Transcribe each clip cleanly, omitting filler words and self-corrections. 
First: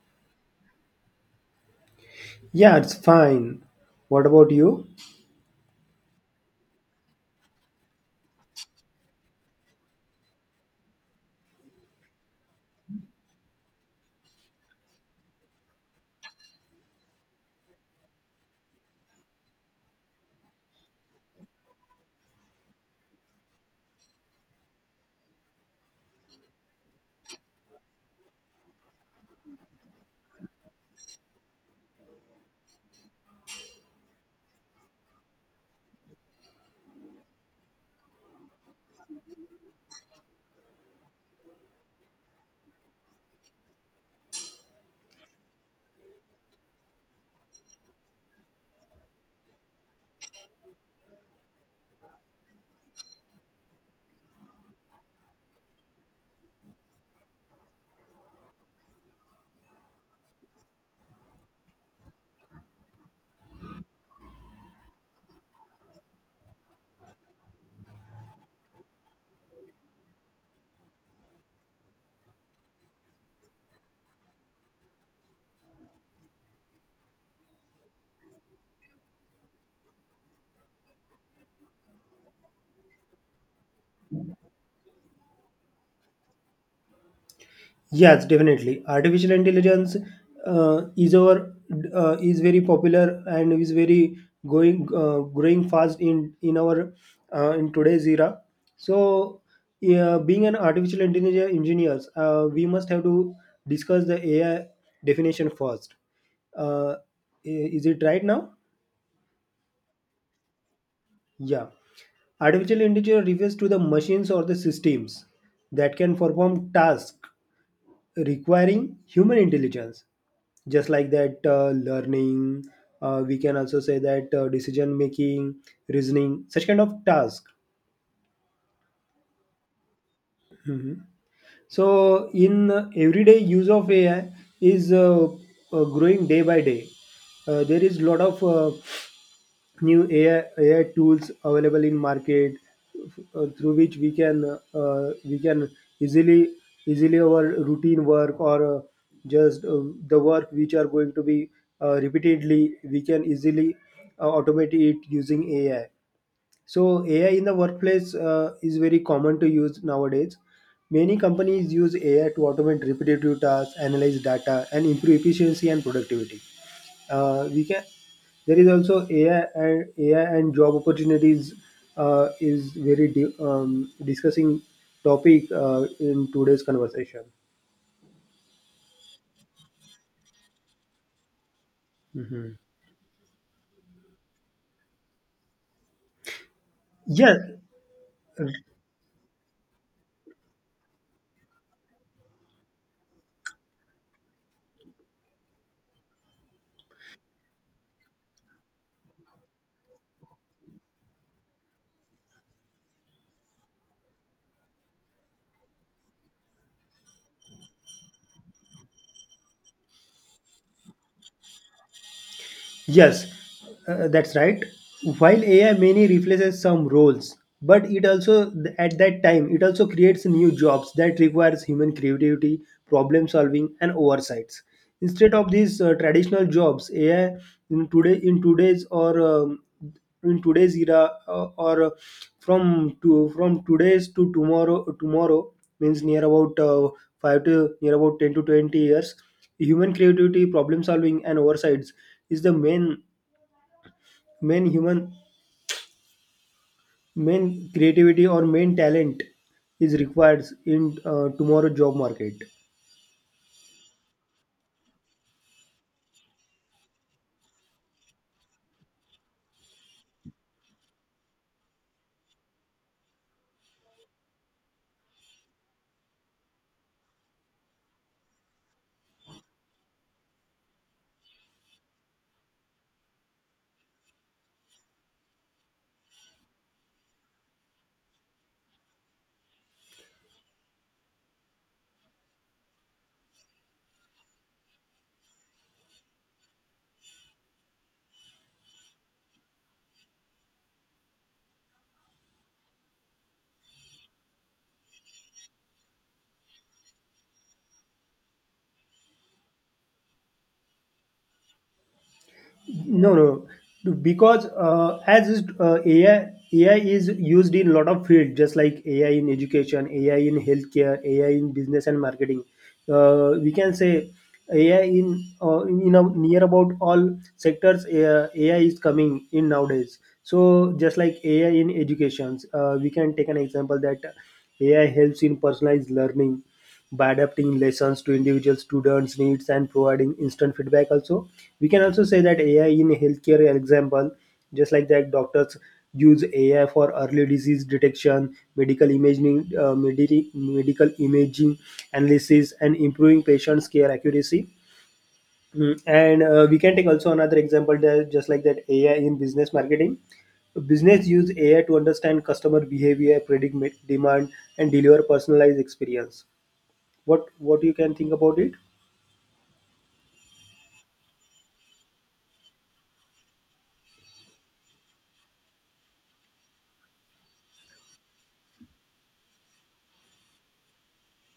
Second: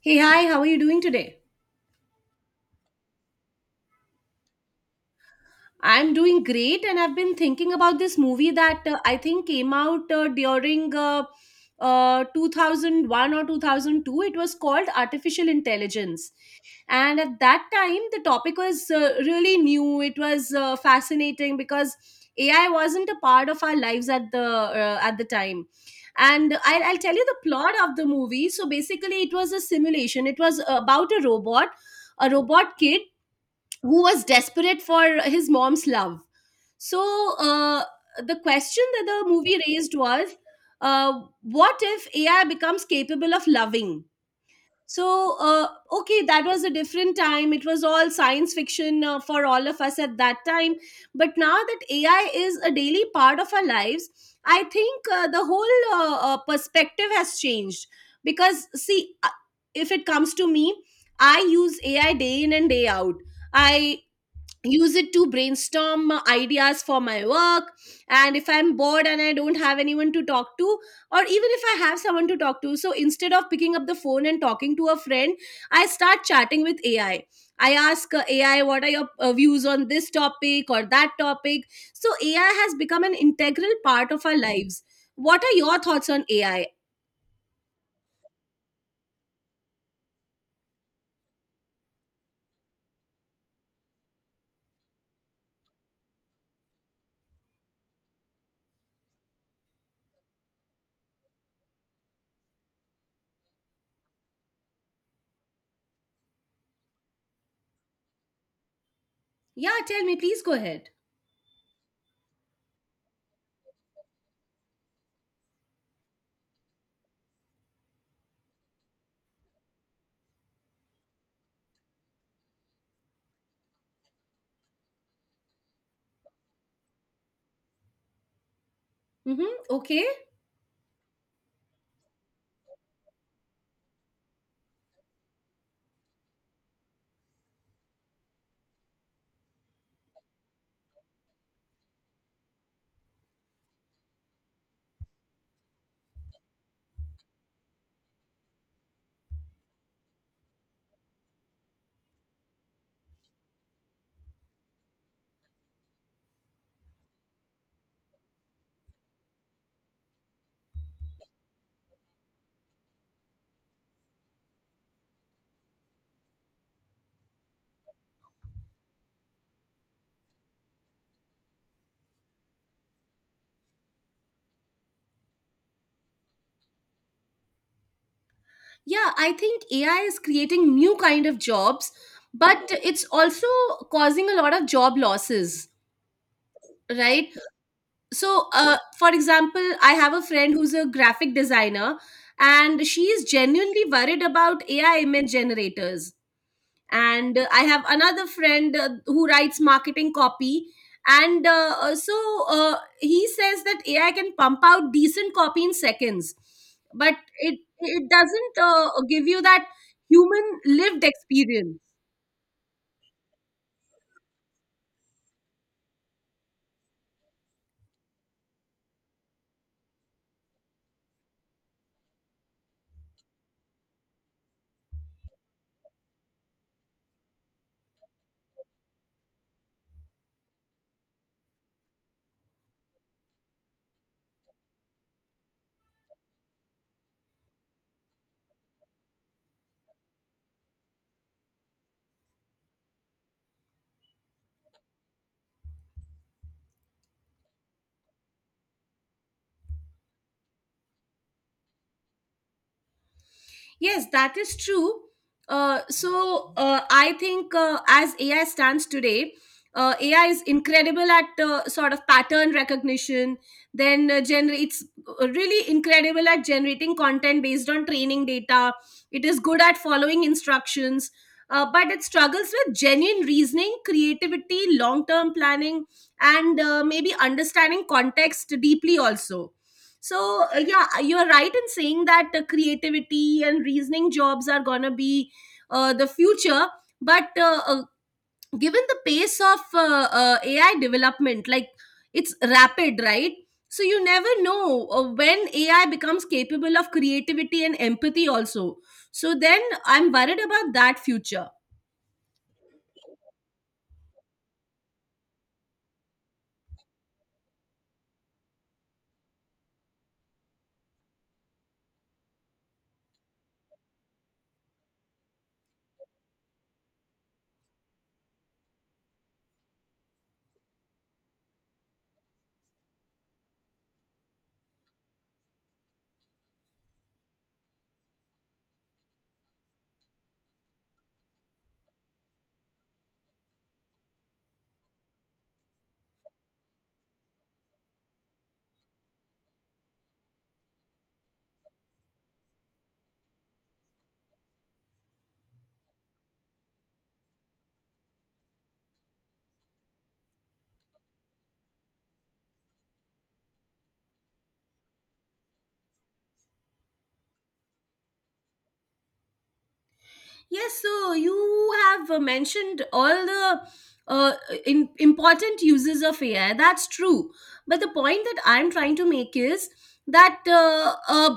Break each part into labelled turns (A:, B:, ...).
A: Hey, hi, how are you doing today?
B: Yeah, it's fine. What about you?
A: I'm doing great, and I've been thinking about this movie that I think came out during 2001 or 2002. It was called Artificial Intelligence. And at that time, the topic was really new. It was fascinating because AI wasn't a part of our lives at the time. And I'll tell you the plot of the movie. So basically, it was a simulation. It was about a robot kid who was desperate for his mom's love. So uh, the question that the movie raised was, what if AI becomes capable of loving? So okay, that was a different time. It was all science fiction for all of us at that time. But now that AI is a daily part of our lives, I think the whole perspective has changed. Because see, if it comes to me, I use AI day in and day out. I use it to brainstorm ideas for my work, and if I'm bored and I don't have anyone to talk to, or even if I have someone to talk to, so instead of picking up the phone and talking to a friend, I start chatting with AI. I ask AI, what are your views on this topic or that topic? So AI has become an integral part of our lives. What are your thoughts on AI?
B: Yes, definitely. Artificial intelligence uh, is our is very popular and is very going growing fast in our in today's era. So, yeah, being an artificial intelligence engineers, we must have to discuss the AI definition first. Uh, is it right now?
A: Yeah, tell me, please go ahead.
B: Yeah. Artificial intelligence refers to the machines or the systems that can perform tasks requiring human intelligence, just like that, learning, we can also say that, decision making, reasoning, such kind of task.
A: Mm-hmm. Okay.
B: Mhm. So, in everyday use of AI is, growing day by day. There is lot of new AI tools available in market, through which we can, we can easily easily our routine work, or just the work which are going to be, repeatedly we can easily automate it using AI. So AI in the workplace is very common to use nowadays. Many companies use AI to automate repetitive tasks, analyze data, and improve efficiency and productivity. We can. There is also AI and AI and job opportunities is very discussing topic in today's conversation.
A: Yeah, I think AI is creating new kind of jobs,
B: Mhm.
A: but it's also causing a lot of job losses, right?
B: Yeah.
A: So, for example, I have a friend who's a graphic designer, and she is genuinely worried about AI image generators, and I have another friend who writes marketing copy, and so he says that AI can pump out decent copy in seconds, but it doesn't give you that human lived experience.
B: Yes, that's right. While AI mainly replaces some roles, but it also, at that time, it also creates new jobs that requires human creativity, problem solving, and oversights. Instead of these traditional jobs, AI in today in today's or um, in today's era, or from today's to tomorrow, means near about, 5 to near about 10 to 20 years, human creativity, problem solving, and oversights is the main, main human, main creativity, or main talent is required in tomorrow job market.
A: Yes, that is true. So I think as AI stands today, AI is incredible at sort of pattern recognition. Then it's really incredible at generating content based on training data. It is good at following instructions, but it struggles with genuine reasoning, creativity, long term planning, and maybe understanding context deeply also. So, yeah, you are right in saying that creativity and reasoning jobs are going to be the future. But given the pace of AI development, like, it's rapid, right? So you never know when AI becomes capable of creativity and empathy, also. So then I'm worried about that future.
B: No, no, because as is, AI is used in lot of fields, just like AI in education, AI in healthcare, AI in business and marketing. We can say AI in near about all sectors. AI is coming in nowadays. So just like AI in educations, we can take an example that AI helps in personalized learning by adapting lessons to individual students needs and providing instant feedback. Also, we can also say that, AI in healthcare, example, just like that, doctors use AI for early disease detection, medical imaging, medical imaging analysis, and improving patients care accuracy. Mm, and We can take also another example there, just like that, AI in business marketing, business use AI to understand customer behavior, predict demand, and deliver personalized experience. What you can think about it?
A: Yes, so you have mentioned all the uh, important uses of AI. That's true. But the point that I'm trying to make is that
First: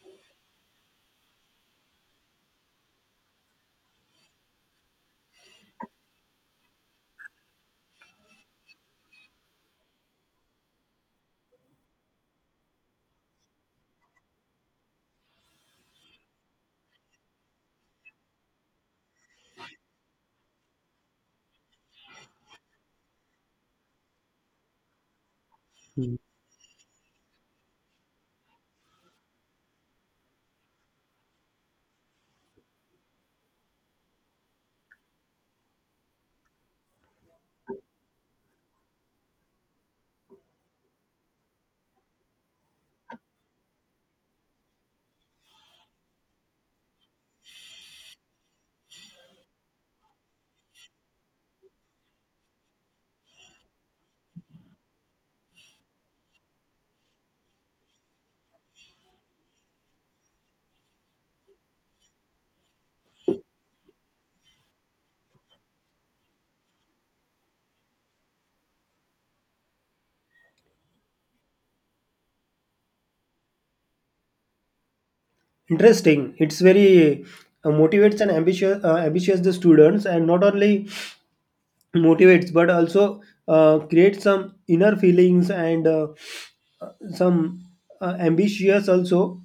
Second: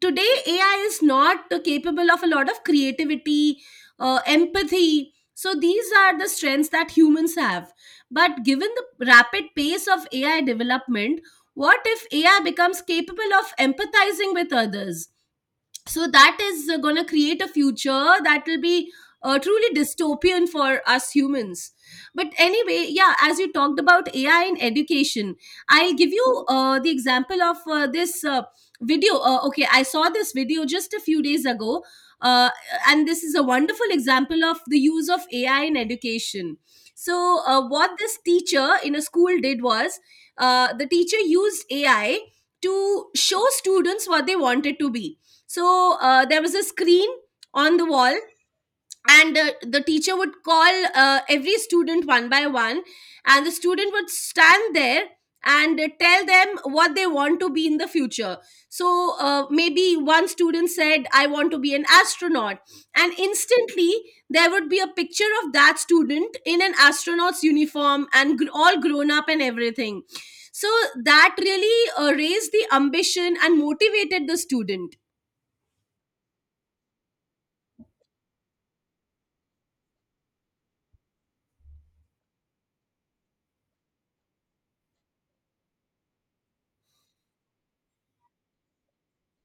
A: today AI is not capable of a lot of creativity, empathy. So these are the strengths that humans have. But given the rapid pace of AI development, what if AI becomes capable of empathizing with others? So that is going to create a future that will be truly dystopian for us humans. But anyway, yeah, as you talked about AI in education, I'll give
B: Hmm.
A: you the example of this video Okay, I saw this video just a few days ago, uh, and this is a wonderful example of the use of AI in education. So what this teacher in a school did was, the teacher used AI to show students what they wanted to be. So there was a screen on the wall, and the teacher would call every student one by one, and the student would stand there and tell them what they want to be in the future. So maybe one student said, I want to be an astronaut. And instantly, there would be a picture of that student in an astronaut's uniform and all grown up and everything. So that really raised the ambition and motivated the student.
B: Interesting. It's very motivates and ambitious the students, and not only motivates but also creates some inner feelings and, uh, some, ambitious also,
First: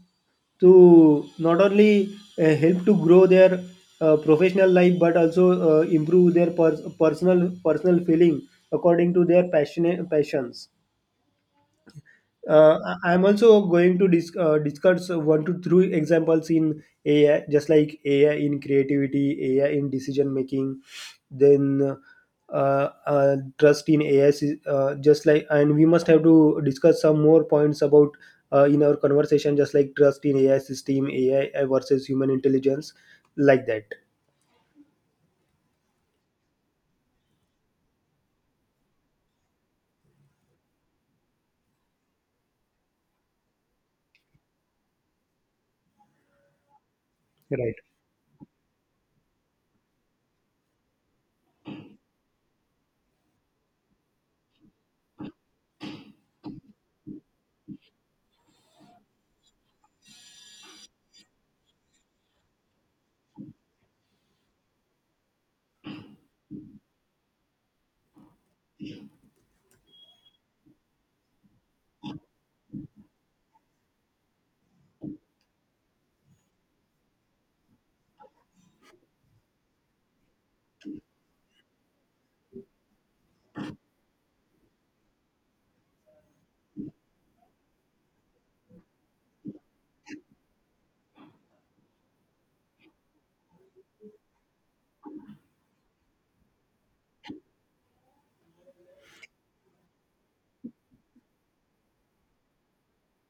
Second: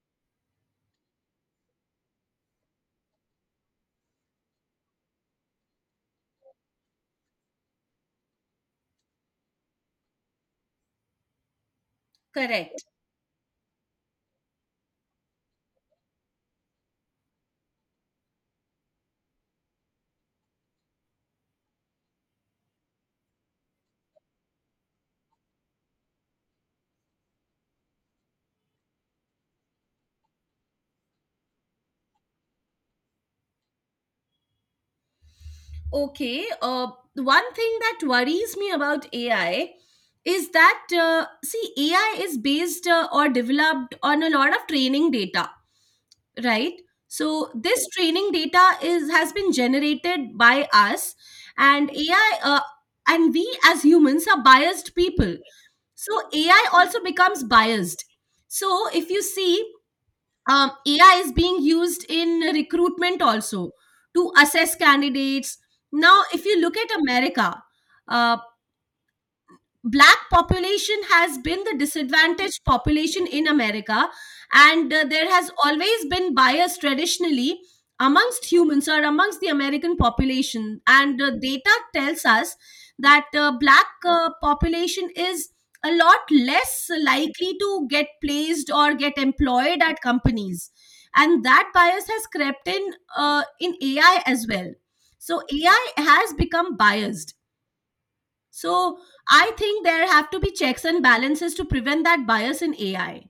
B: to not only help to grow their professional life but also improve their personal feeling according to their passionate passions.
A: Correct.
B: I'm also going to discuss one to three examples in AI, just like AI in creativity, AI in decision making, then, trust in AI. Just like, and we must have to discuss some more points about in our conversation, just like trust in AI system, AI versus human intelligence, like that.
A: Okay. One thing that worries me about AI is that, see, AI is based or developed on a lot of training data, right? So
B: Right.
A: this training data is has been generated by us, and AI, and we as humans are biased people. So AI also becomes biased. So if you see, AI is being used in recruitment also to assess candidates. Now, if you look at America, uh, black population has been the disadvantaged population in America, and there has always been bias traditionally amongst humans or amongst the American population, and data tells us that black population is a lot less likely to get placed or get employed at companies, and that bias has crept in AI as well. So AI has become biased. So I think there have to be checks and balances to prevent that bias in AI.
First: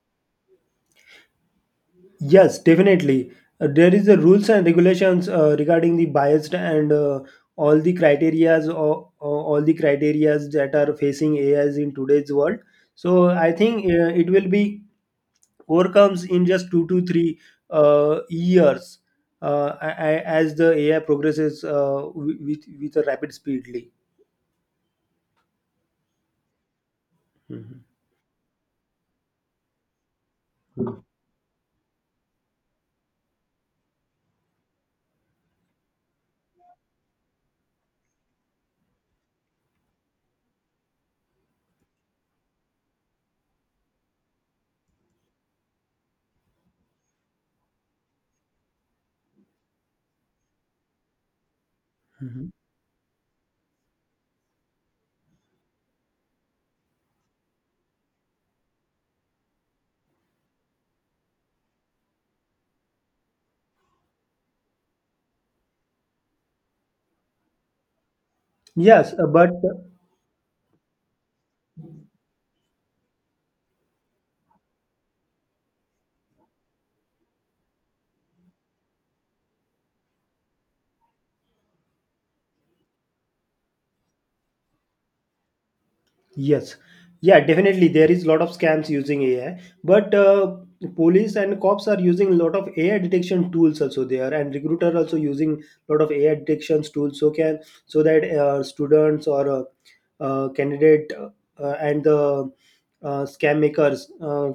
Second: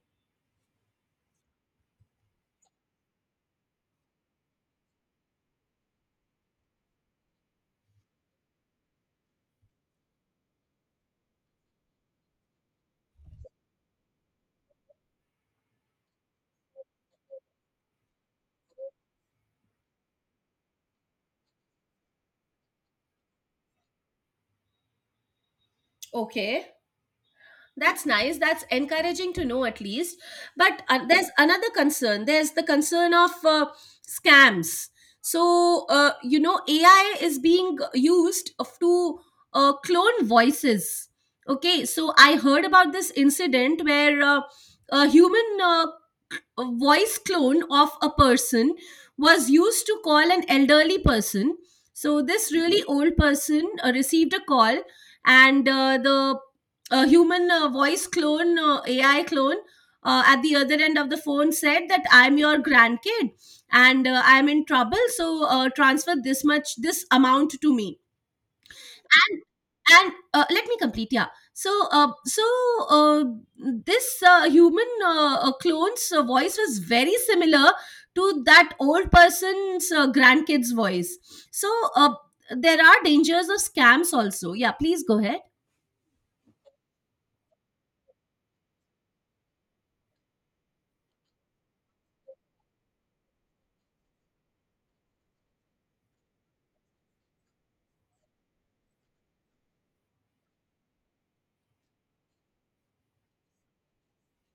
B: Yes, definitely. There is the rules and regulations regarding the biased and, all the criterias, or all the criterias that are facing AIs in today's world. So I think it will be overcomes in just two to three years, as the AI progresses, with a rapid speedly.
A: Okay,
B: Mhm.
A: that's nice. That's encouraging to know at least. But there's another concern. There's the concern of scams. So, you know, AI is being used to clone voices. Okay, so I heard about this incident where a human uh, a voice clone of a person was used to call an elderly person. So this
B: Mhm.
A: really old person received a call, and the human voice clone, AI clone, at the other end of the phone said that I'm your grandkid, and I'm in trouble, so transfer this much, this amount to me.
B: Yes, uh,
A: And
B: but uh,
A: let me complete, yeah. So uh, so uh, this human clone's voice was very similar to that old person's grandkid's voice. So uh, there are dangers of scams also. Yeah, please go ahead.
B: Yes, yeah, definitely. There is a lot of scams using AI, but police and cops are using a lot of AI detection tools also there, and recruiter also using a lot of AI detections tools, so that, students, or candidate, and the scam makers.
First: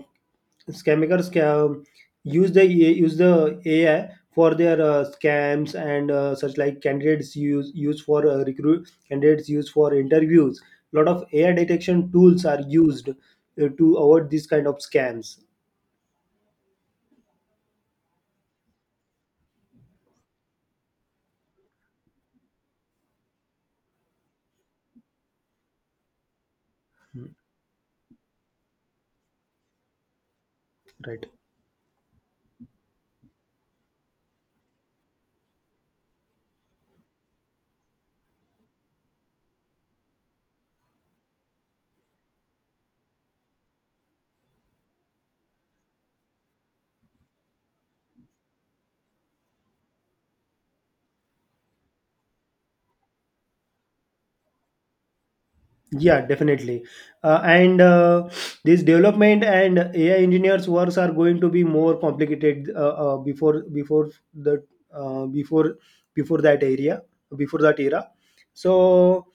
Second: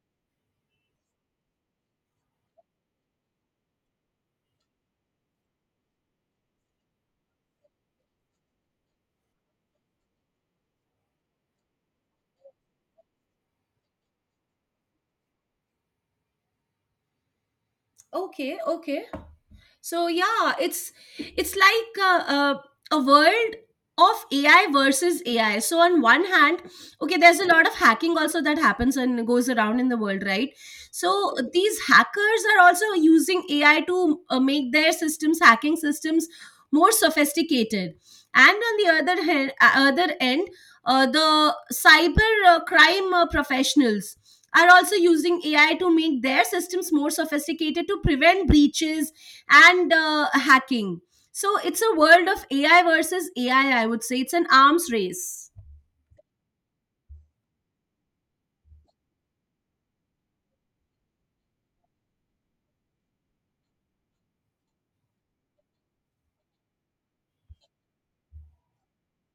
B: Scammers scam, use the AI for their scams, and such like candidates use for recruit, candidates use for interviews. A lot of AI detection tools are used to avoid these kind of scams.
A: Okay. Okay. So yeah, it's like a world of AI versus AI. So on one hand, okay,
B: Mm.
A: there's a lot of hacking also that happens and goes around in the world, right? So
B: Right.
A: these hackers are also using AI to make their systems, hacking systems, more sophisticated, and on the other hand, other end the cyber crime professionals are also using AI to make their systems more sophisticated to prevent breaches and hacking. So it's a world of AI versus AI, I would say. It's an arms race.
B: Yeah, definitely. And This development and AI engineers works are going to be more complicated, before the, uh, before before that area, before that era. So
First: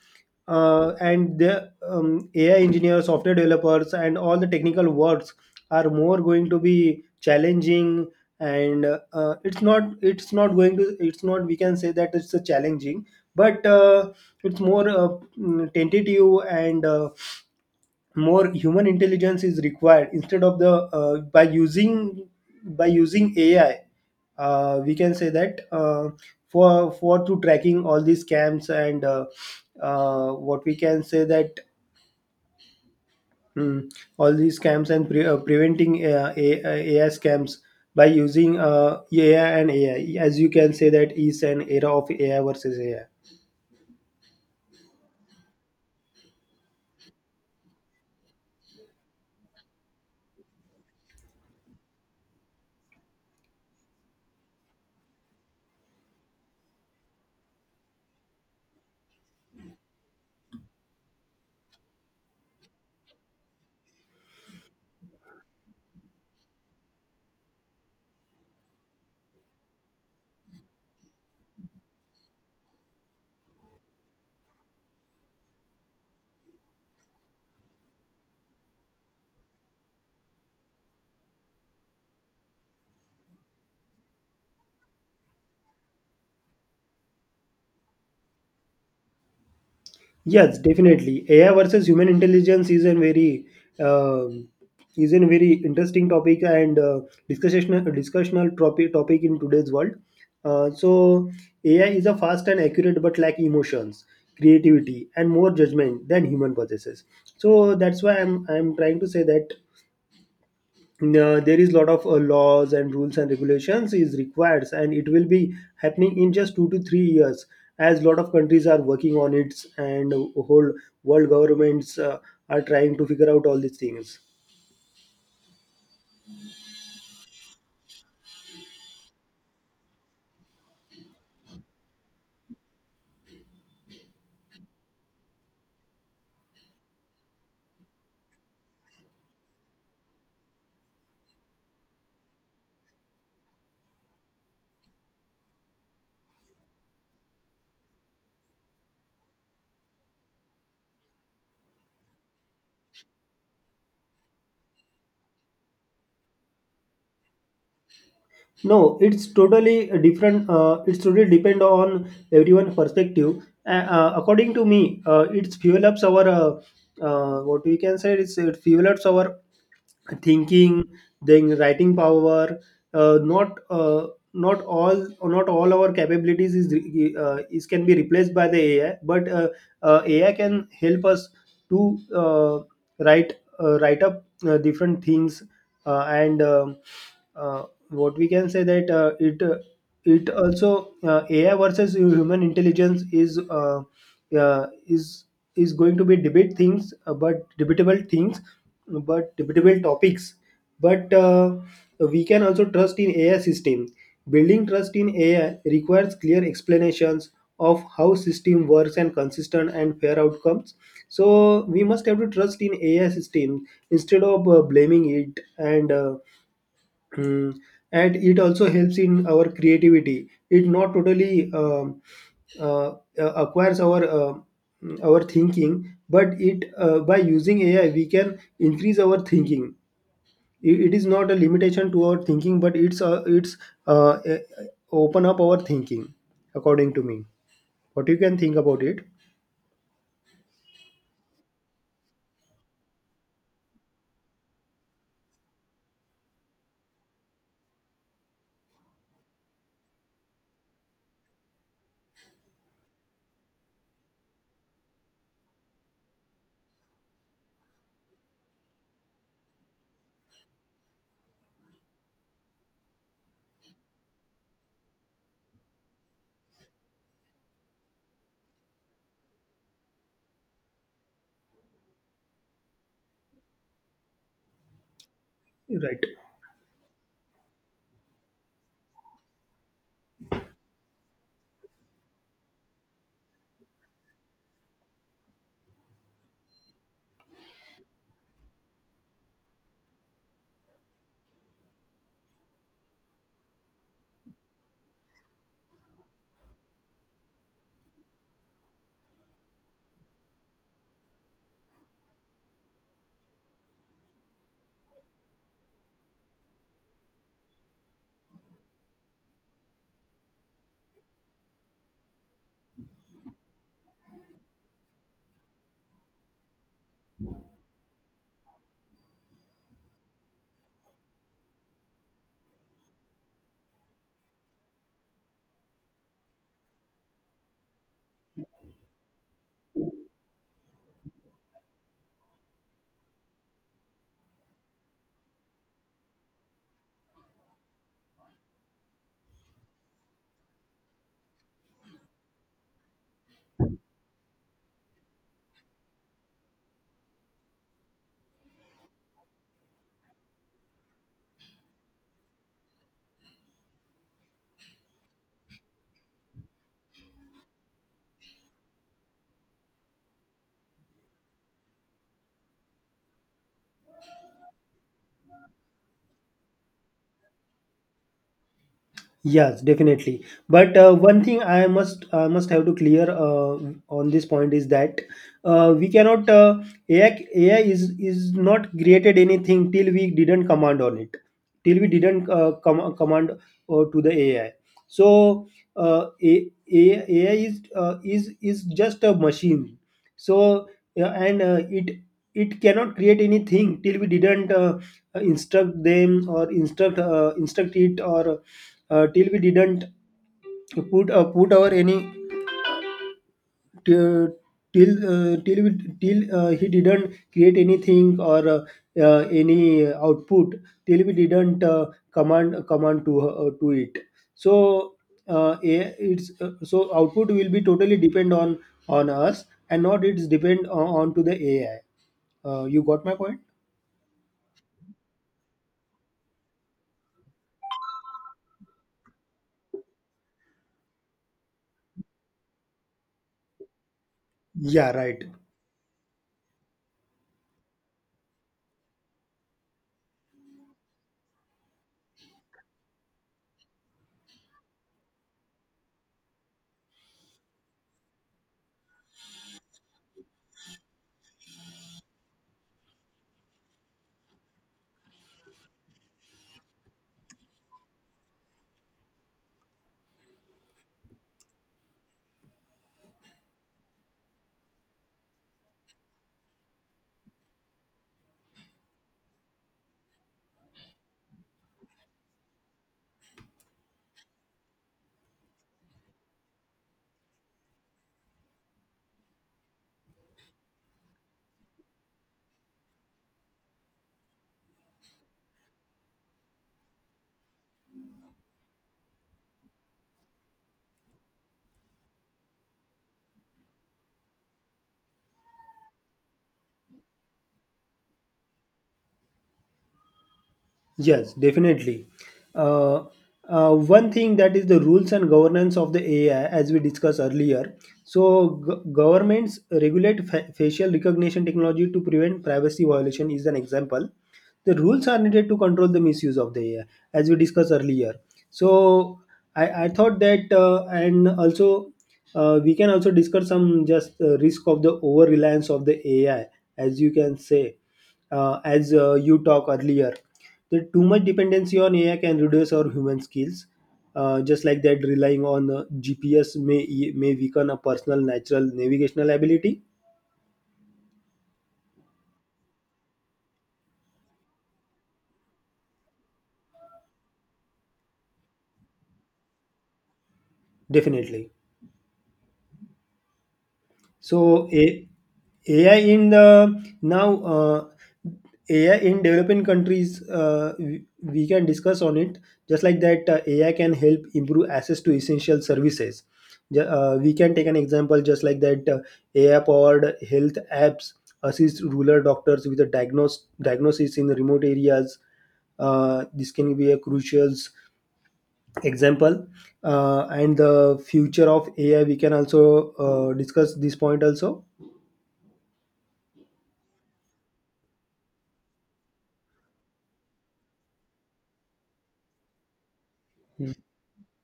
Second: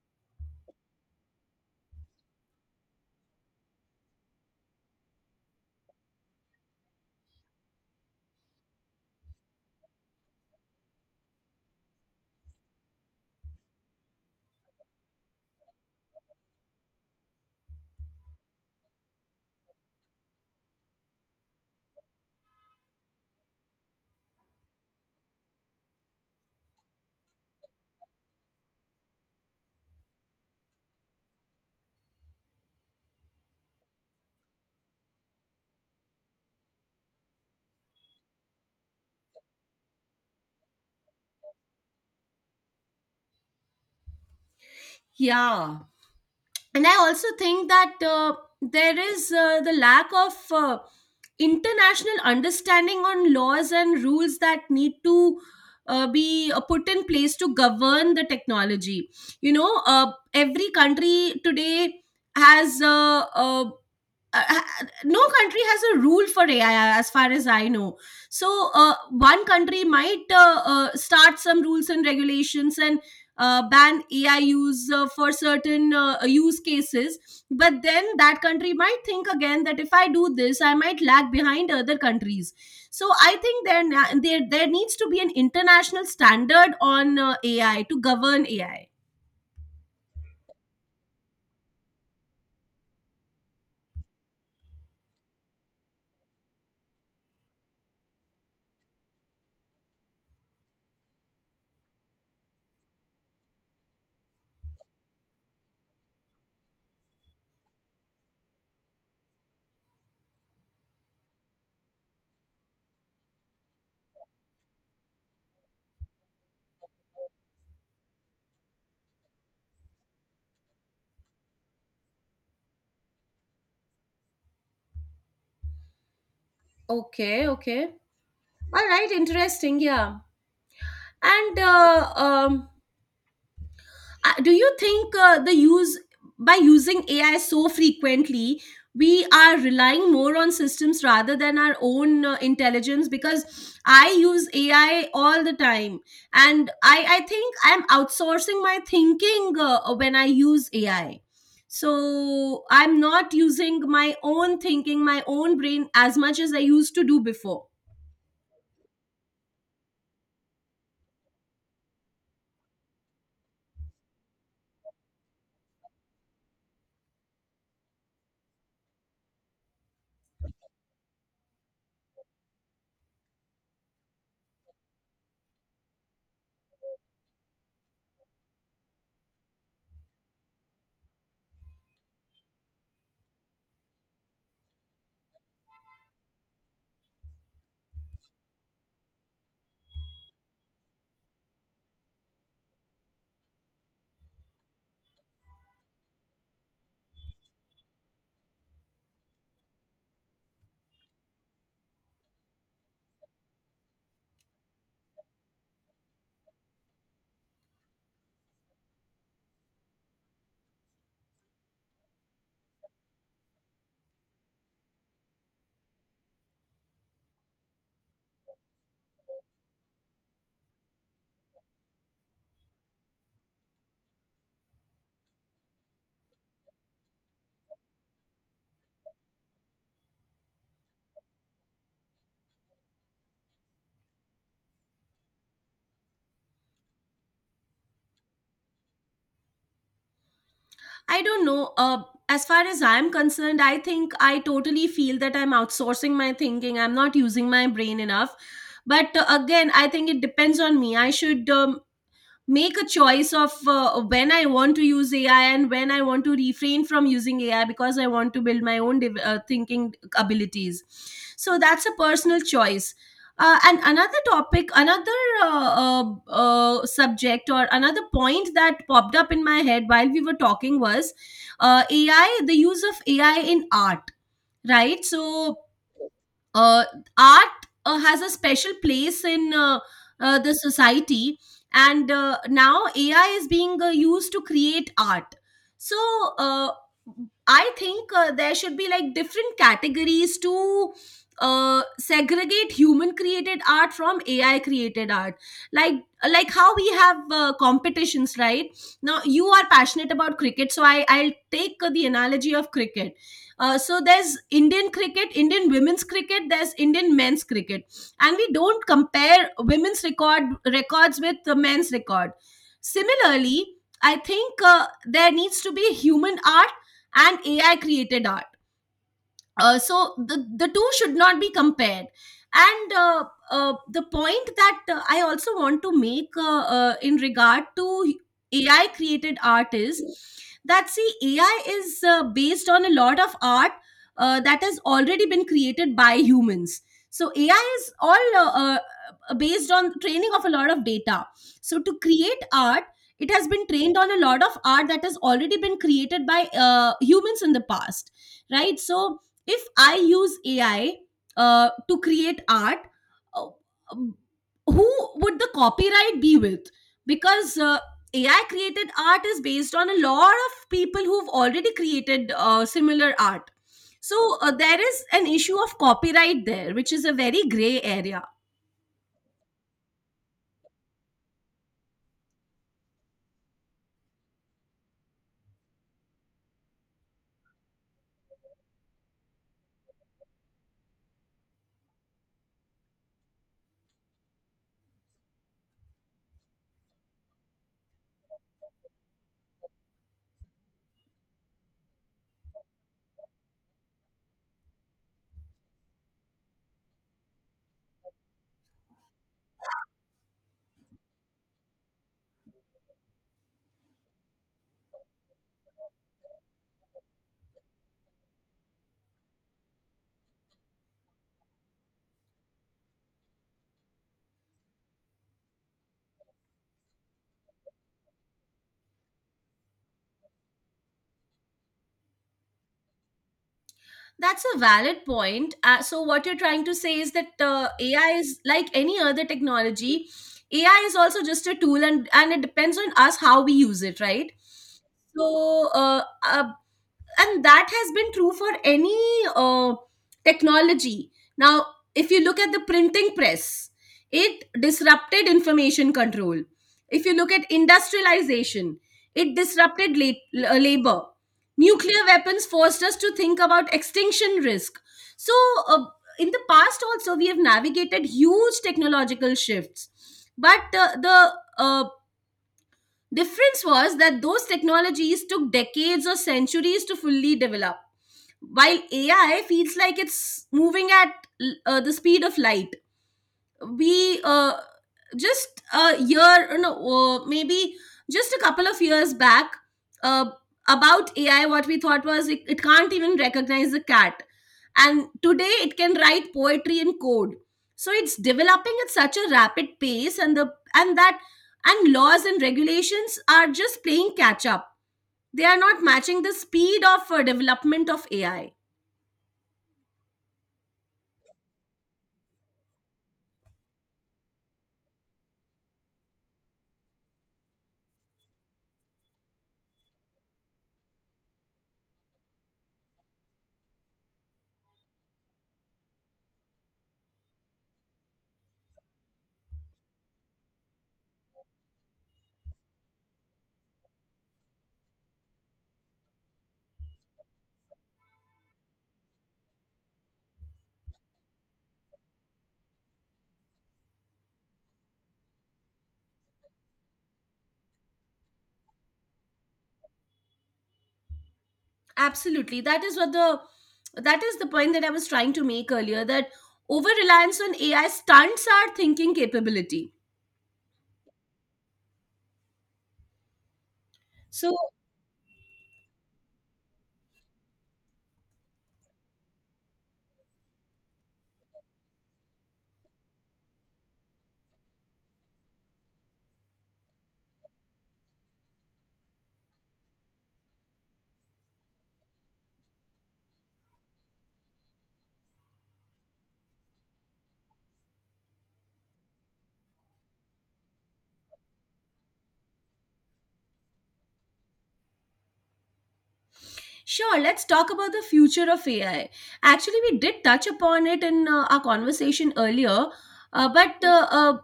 B: and the, AI engineers, software developers, and all the technical works are more going to be challenging. And, it's not, it's not. We can say that it's a challenging, but it's more, tentative, and more human intelligence is required instead of the, by using AI. We can say that, for to tracking all these scams and, what we can say that, hmm, all these scams and preventing, AI scams by using AI. And AI, as you can say, that is an era of AI versus AI.
A: Yeah. And I also think that there is the lack of international understanding on laws and rules that need to be put in place to govern the technology. You know, every country today has no country has a rule for AI as far as I know. So one country might start some rules and regulations and ban AI use for certain use cases, but then that country might think again that if I do this, I might lag behind other countries. So I think there na- there needs to be an international standard on AI to govern AI.
B: Yes, definitely. AI versus human intelligence is a very, um is a very interesting topic and, discussional topic in today's world. So AI is a fast and accurate but lack emotions, creativity, and more judgment than human possesses. So that's why I'm trying to say that there is a lot of laws and rules and regulations is required, and it will be happening in just 2 to 3 years, as a lot of countries are working on it, and whole world governments are trying to figure out all these things.
A: Okay, okay, all right, interesting, yeah, and do you think the use by using AI so frequently we are relying more on systems rather than our own intelligence, because I use AI all the time, and I think I'm outsourcing my thinking when I use AI. So I'm not using my own thinking, my own brain, as much as I used to do before.
B: No, it's totally different. It's totally depend on everyone perspective. According to me, it's fuel ups our, what we can say, is it fuel ups our thinking, then writing power. Uh, not uh, Not all our capabilities is, is can be replaced by the AI, but, AI can help us to, write up different things, and uh, what we can say that, it also, AI versus human intelligence is, uh, is is going to be debate things, but debatable things, but debatable topics. But we can also trust in AI system. Building trust in AI requires clear explanations of how system works and consistent and fair outcomes. So we must have to trust in AI system instead of blaming it, and, mm, and it also helps in our creativity. It not totally, uh, acquires our thinking, but it, by using AI we can increase our thinking. It is not a limitation to our thinking, but it's, uh, eh, eh, open up our thinking, according to me. What you can think about it?
A: I don't know. As far as I'm concerned, I think I totally feel that I'm outsourcing my thinking. I'm not using my brain enough. But again, I think it depends on me. I should make a choice of when I want to use AI and when I want to refrain from using AI, because I want to build my own thinking abilities. So that's a personal choice. And another topic, another uh, subject, or another point that popped up in my head while we were talking was AI, the use of AI in art, right? So
B: Right.
A: uh, art has a special place in the society, and now AI is being used to create art. So uh, I think there should be like different categories to segregate human created art from AI created art. like like how we have competitions. Right now you are passionate about cricket, so I'll take the analogy of cricket. So there's Indian cricket, Indian women's cricket, there's Indian men's cricket, and we don't compare women's record records with the men's record. Similarly, I think there needs to be human art and AI created art, so the two should not be compared. And the point that I also want to make, in regard to AI created art is that, see, AI is based on a lot of art that has already been created by humans. So AI is all based on training of a lot of data. So to create art, it has been trained on a lot of art that has already been created by humans in the past, right? So if I use AI to create art, uh, um, who would the copyright be with? Because AI created art is based on a lot of people who've already created similar art. So there is an issue of copyright there, which is a very gray area.
B: Yes, definitely. But one thing I must have to clear on this point is that, we cannot AI, AI is not created anything till we didn't command on it, till we didn't command to the AI. So AI, AI is, is just a machine. So yeah, and it it cannot create anything till we didn't, instruct them, or instruct, instruct it, or till we didn't put, put our any, till till he didn't create anything, or any output till we didn't command to it. So a- it's so output will be totally depend on us, and not it's depend on to the AI. You got my point?
A: That's a valid point. So, what you're trying to say is that AI is like any other technology. AI is also just a tool, and it depends on us how we use it, right?
B: Yeah, right.
A: So, uh, uh, and that has been true for any uh, technology. Now, if you look at the printing press, it disrupted information control. If you look at industrialization, it disrupted labor. Nuclear weapons forced us to think about extinction risk. So uh, in the past also we have navigated huge technological shifts, but the uh, difference was that those technologies took decades or centuries to fully develop, while AI feels like it's moving at the speed of light. We, just a year, no, maybe just a couple of years back, uh, about AI what we thought was, it can't even recognize a cat. And today it can write poetry in code. So it's developing at such a rapid pace, and laws and regulations are just playing catch up. They are not matching the speed of development of AI.
B: Yes, definitely. Uh, One thing that is the rules and governance of the AI, as we discussed earlier. So, governments regulate facial recognition technology to prevent privacy violation, is an example. The rules are needed to control the misuse of the AI, as we discussed earlier. So I thought that, and also we can also discuss some just risk of the over reliance of the AI, as you can say, as you talk earlier. The too much dependency on AI can reduce our human skills. Just like that, relying on GPS may weaken a personal natural navigational ability.
A: Absolutely. That is the point that I was trying to make earlier, that over reliance on AI stunts our thinking capability.
B: Definitely.
A: So,
B: So A- AI in the now, AI in developing countries, we can discuss on it. Just like that, AI can help improve access to essential services. We can take an example just like that. AI-powered health apps assist rural doctors with a diagnosis in remote areas. This can be a crucial example. And the future of AI, we can also discuss this point also.
A: sure, let's talk about the future of AI. Actually, we did touch upon it in our conversation earlier, uh,
B: Mm,
A: but uh, uh,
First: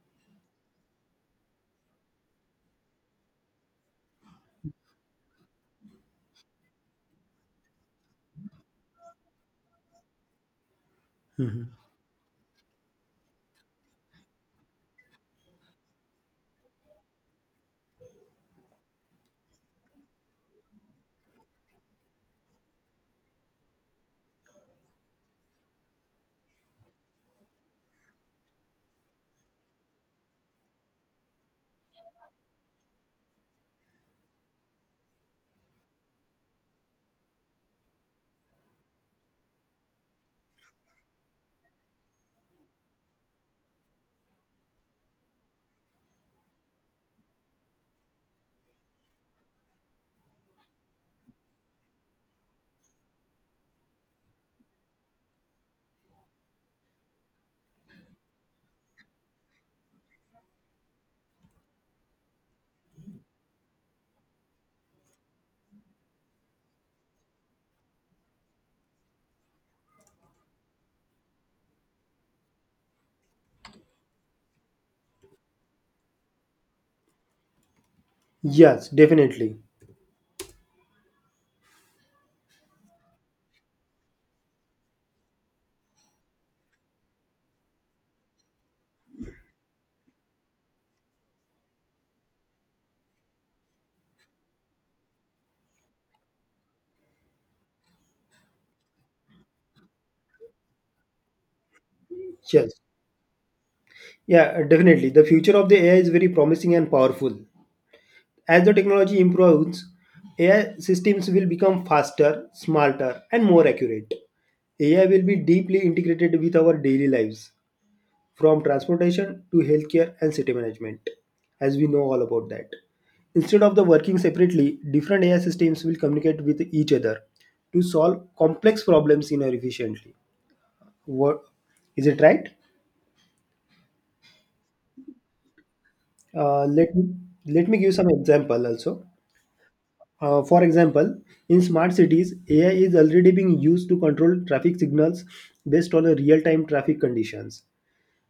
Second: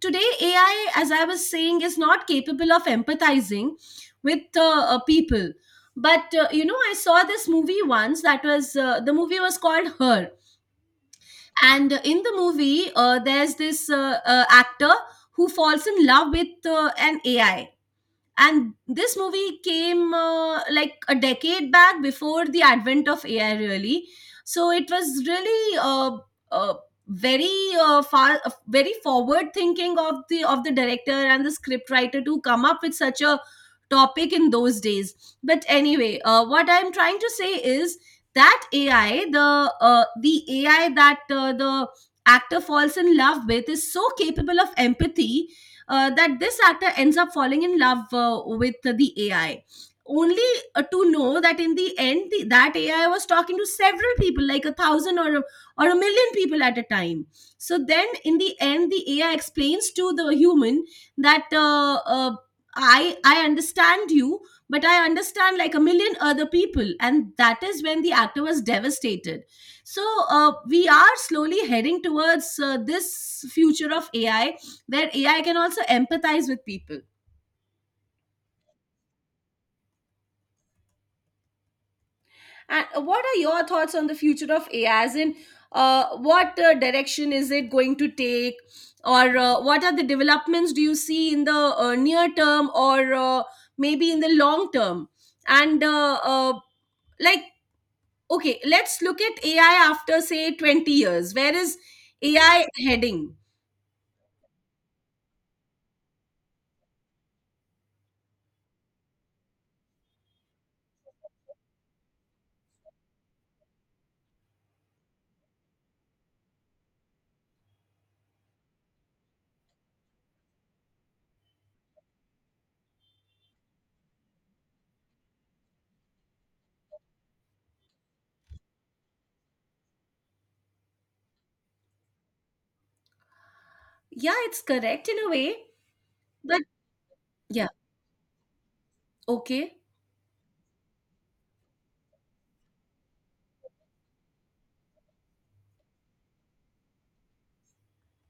A: today AI, as I was saying, is not capable of empathizing with people. But I saw this movie once that was the movie was called Her.
B: mhm.
A: And in the movie, there's this actor who falls in love with an AI, and this movie came like a decade back before the advent of AI, really. So it was really uh, very far very forward thinking of the director and the script writer to come up with such a topic in those days. But anyway, what I'm trying to say is that AI, the AI that the actor falls in love with is so capable of empathy, that this actor ends up falling in love with the AI. Only to know that in the end, that AI was talking to several people, like a thousand, or a million people at a time. So then, in the end, the AI explains to the human that I understand you, but I understand like a million other people, and that is when the actor was devastated. So we are slowly heading towards this future of AI where AI can also empathize with people.
B: Yes, definitely.
A: And what are your thoughts on the future of AI? As in, what direction is it going to take, or what are the developments do you see in the near term, or maybe in the long term? And like, okay, let's look at AI after, say, 20 years. Where is AI
B: Yes.
A: heading?
B: Yeah, definitely. The future of the AI is very promising and powerful. As the technology improves, AI systems will become faster, smarter, and more accurate. AI will be deeply integrated with our daily lives, from transportation to healthcare and city management, as we know all about that. Instead of the working separately, different AI systems will communicate with each other to solve complex problems in our efficiently. What is it right?
A: Yeah, it's correct in a way, but
B: Let let
A: yeah,
B: me give some example also.
A: okay.
B: For example, in smart cities, AI is already being used to control traffic signals based on the real-time traffic conditions.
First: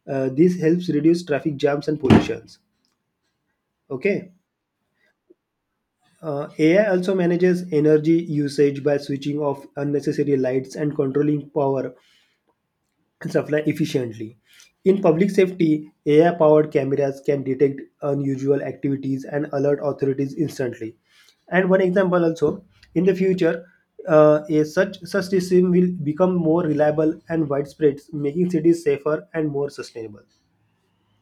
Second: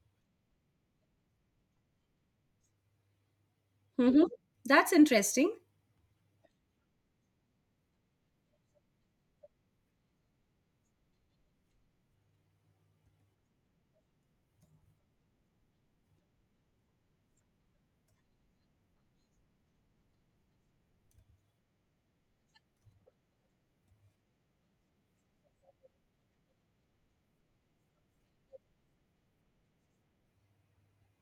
B: This helps reduce traffic jams and pollutions.
A: Hmm,
B: Okay.
A: that's interesting.
B: AI also manages energy usage by switching off unnecessary lights and controlling power and supply efficiently. In public safety, AI powered cameras can detect unusual activities and alert authorities instantly. And one example also, in the future, a such such system will become more reliable and widespread, making cities safer and more sustainable.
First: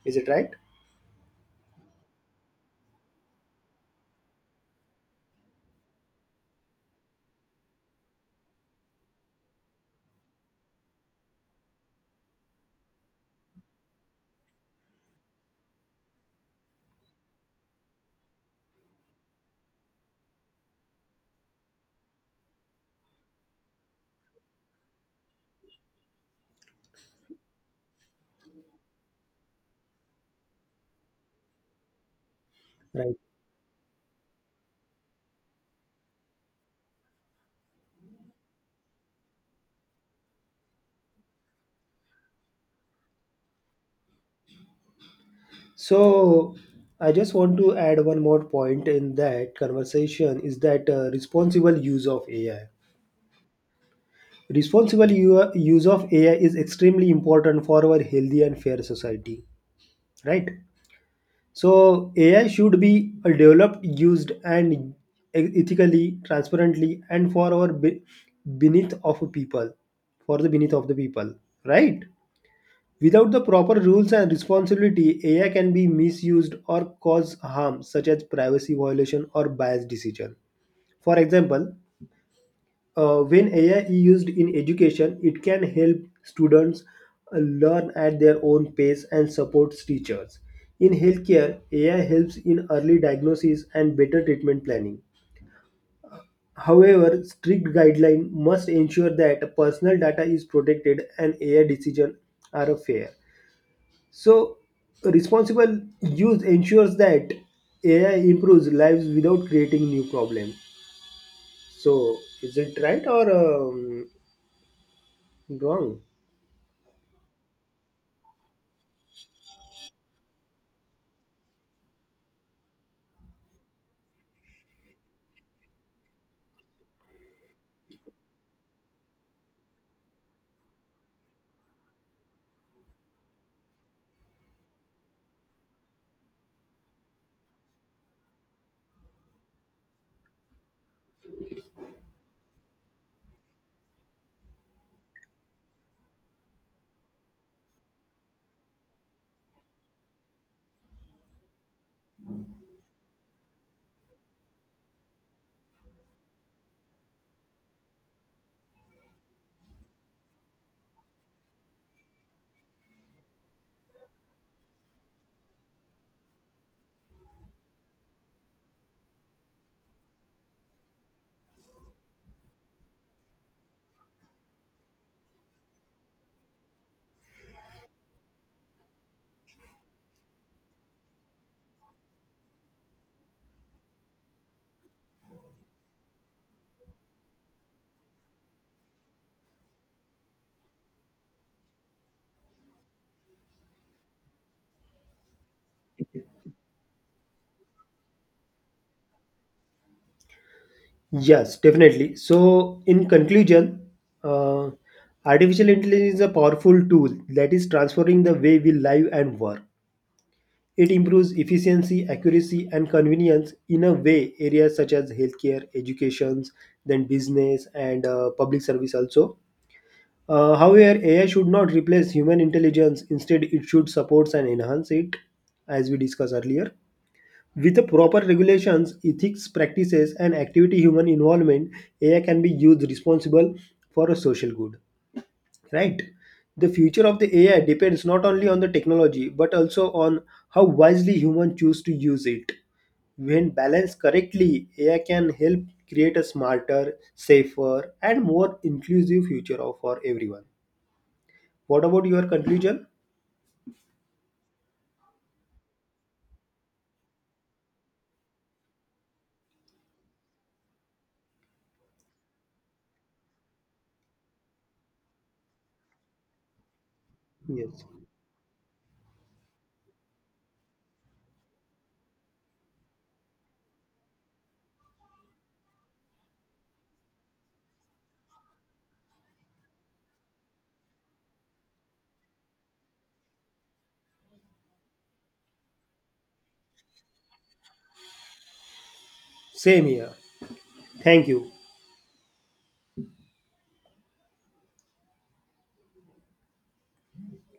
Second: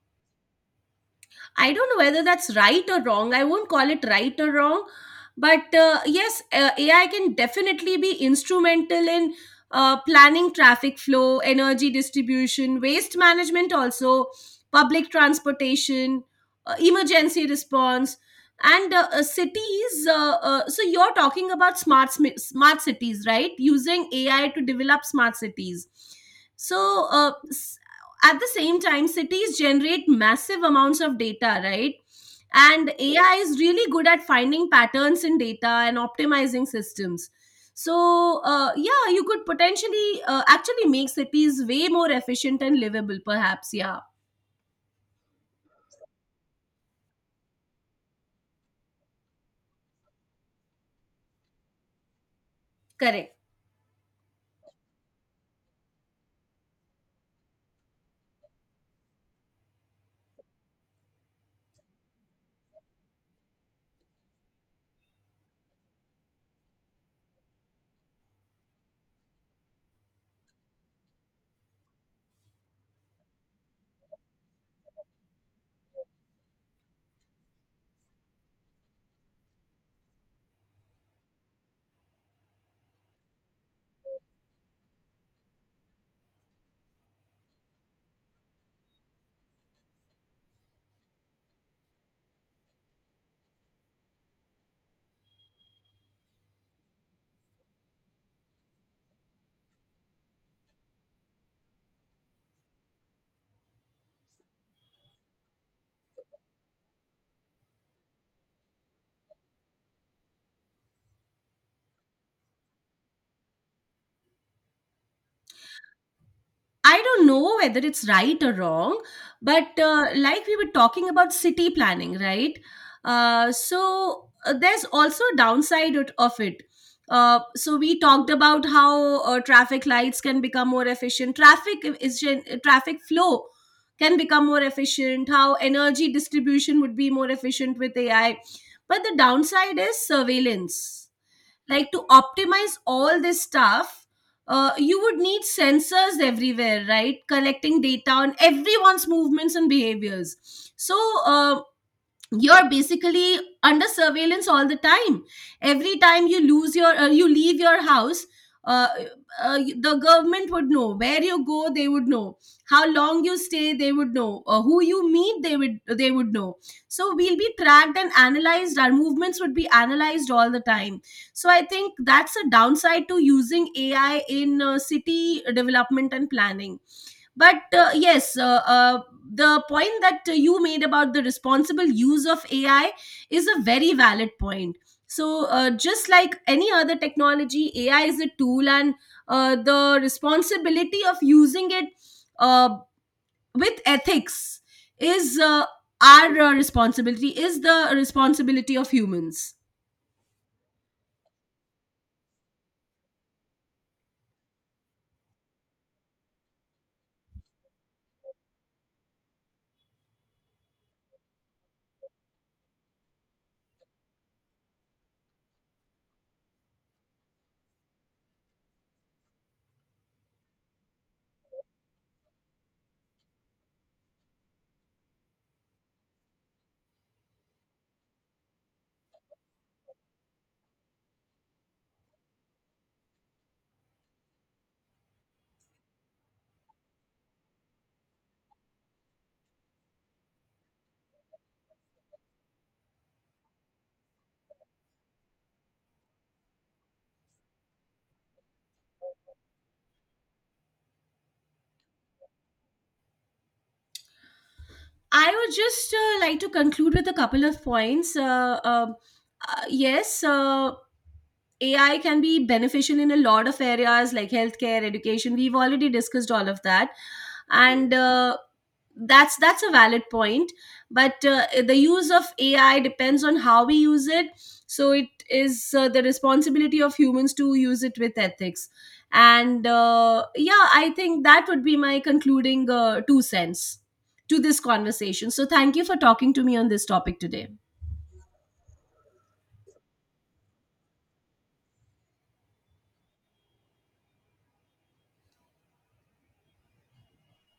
B: Is it right?
A: I don't know whether that's right or wrong. I won't call it right or wrong, but yes, AI can definitely be instrumental in planning traffic flow, energy distribution, waste management, also public transportation, emergency response, and cities. So you're talking about smart cities, right? Using AI to develop smart cities. So at the same time cities generate massive amounts of data, right? And
B: Right.
A: AI is really good at finding patterns in data and optimizing systems. So yeah, you could potentially actually make cities way more efficient and livable, perhaps, yeah.
B: So I just want to add one more point in that conversation, is that responsible use of AI.
A: Correct.
B: Responsible use of AI is extremely important for our healthy and fair society, right? So AI should be developed, used, and, ethically, transparently, and for our beneath of people, for the beneath of the people, right? Without the proper rules and responsibility, AI can be misused or cause harm, such as privacy violation or biased decision. For example, when AI is used in education, it can help students learn at their own pace and supports teachers. In healthcare, AI helps in early diagnosis and better treatment planning. However, strict guidelines must ensure that personal data is protected and AI decisions are fair. So, responsible use ensures that AI improves lives without creating new problems. So, is it right or, wrong?
A: I don't know whether it's right or wrong, but like we were talking about city planning, right? So there's also a downside of it. So we talked about how traffic lights can become more efficient. Traffic flow can become more efficient. How energy distribution would be more efficient with AI, but the downside is surveillance. Like, to optimize all this stuff, you would need sensors everywhere, right, collecting data on everyone's movements and behaviors. So uh, you're basically under surveillance all the time. Every time you lose your you leave your house, uh, the government would know where you go, they would know how long you stay, they would know who you meet, they would know. So we'll be tracked and analyzed, our movements would be analyzed all the time. So I think that's a downside to using AI in city development and planning. But yes, the point that you made about the responsible use of AI is a very valid point. So just like any other technology, AI is a tool, and the responsibility of using it uh, with ethics is our responsibility is the responsibility of humans.
B: Yes, definitely. So, in conclusion, uh, artificial intelligence is a powerful tool that is transforming the way we live and work. It improves efficiency, accuracy, and convenience in a way areas such as healthcare, education, then business, and public service also. However, AI should not replace human intelligence. Instead, it should support and enhance it, as we discussed earlier. With the proper regulations, ethics practices, and activity human involvement, AI can be used responsible for a social good. Right? The future of the AI depends not only on the technology but also on how wisely humans choose to use it. When balanced correctly, AI can help create a smarter, safer, and more inclusive future for everyone. What about your conclusion?
A: I would just like to conclude with a couple of points. Yes, AI can be beneficial in a lot of areas like healthcare, education. We've already discussed all of that,
B: Yes.
A: and that's a valid point. But the use of AI depends on how we use it. So it is the responsibility of humans to use it with ethics. And yeah, I think that would be my concluding two cents to this conversation. So, thank you for talking to me on this topic today.
B: Same here. Thank you.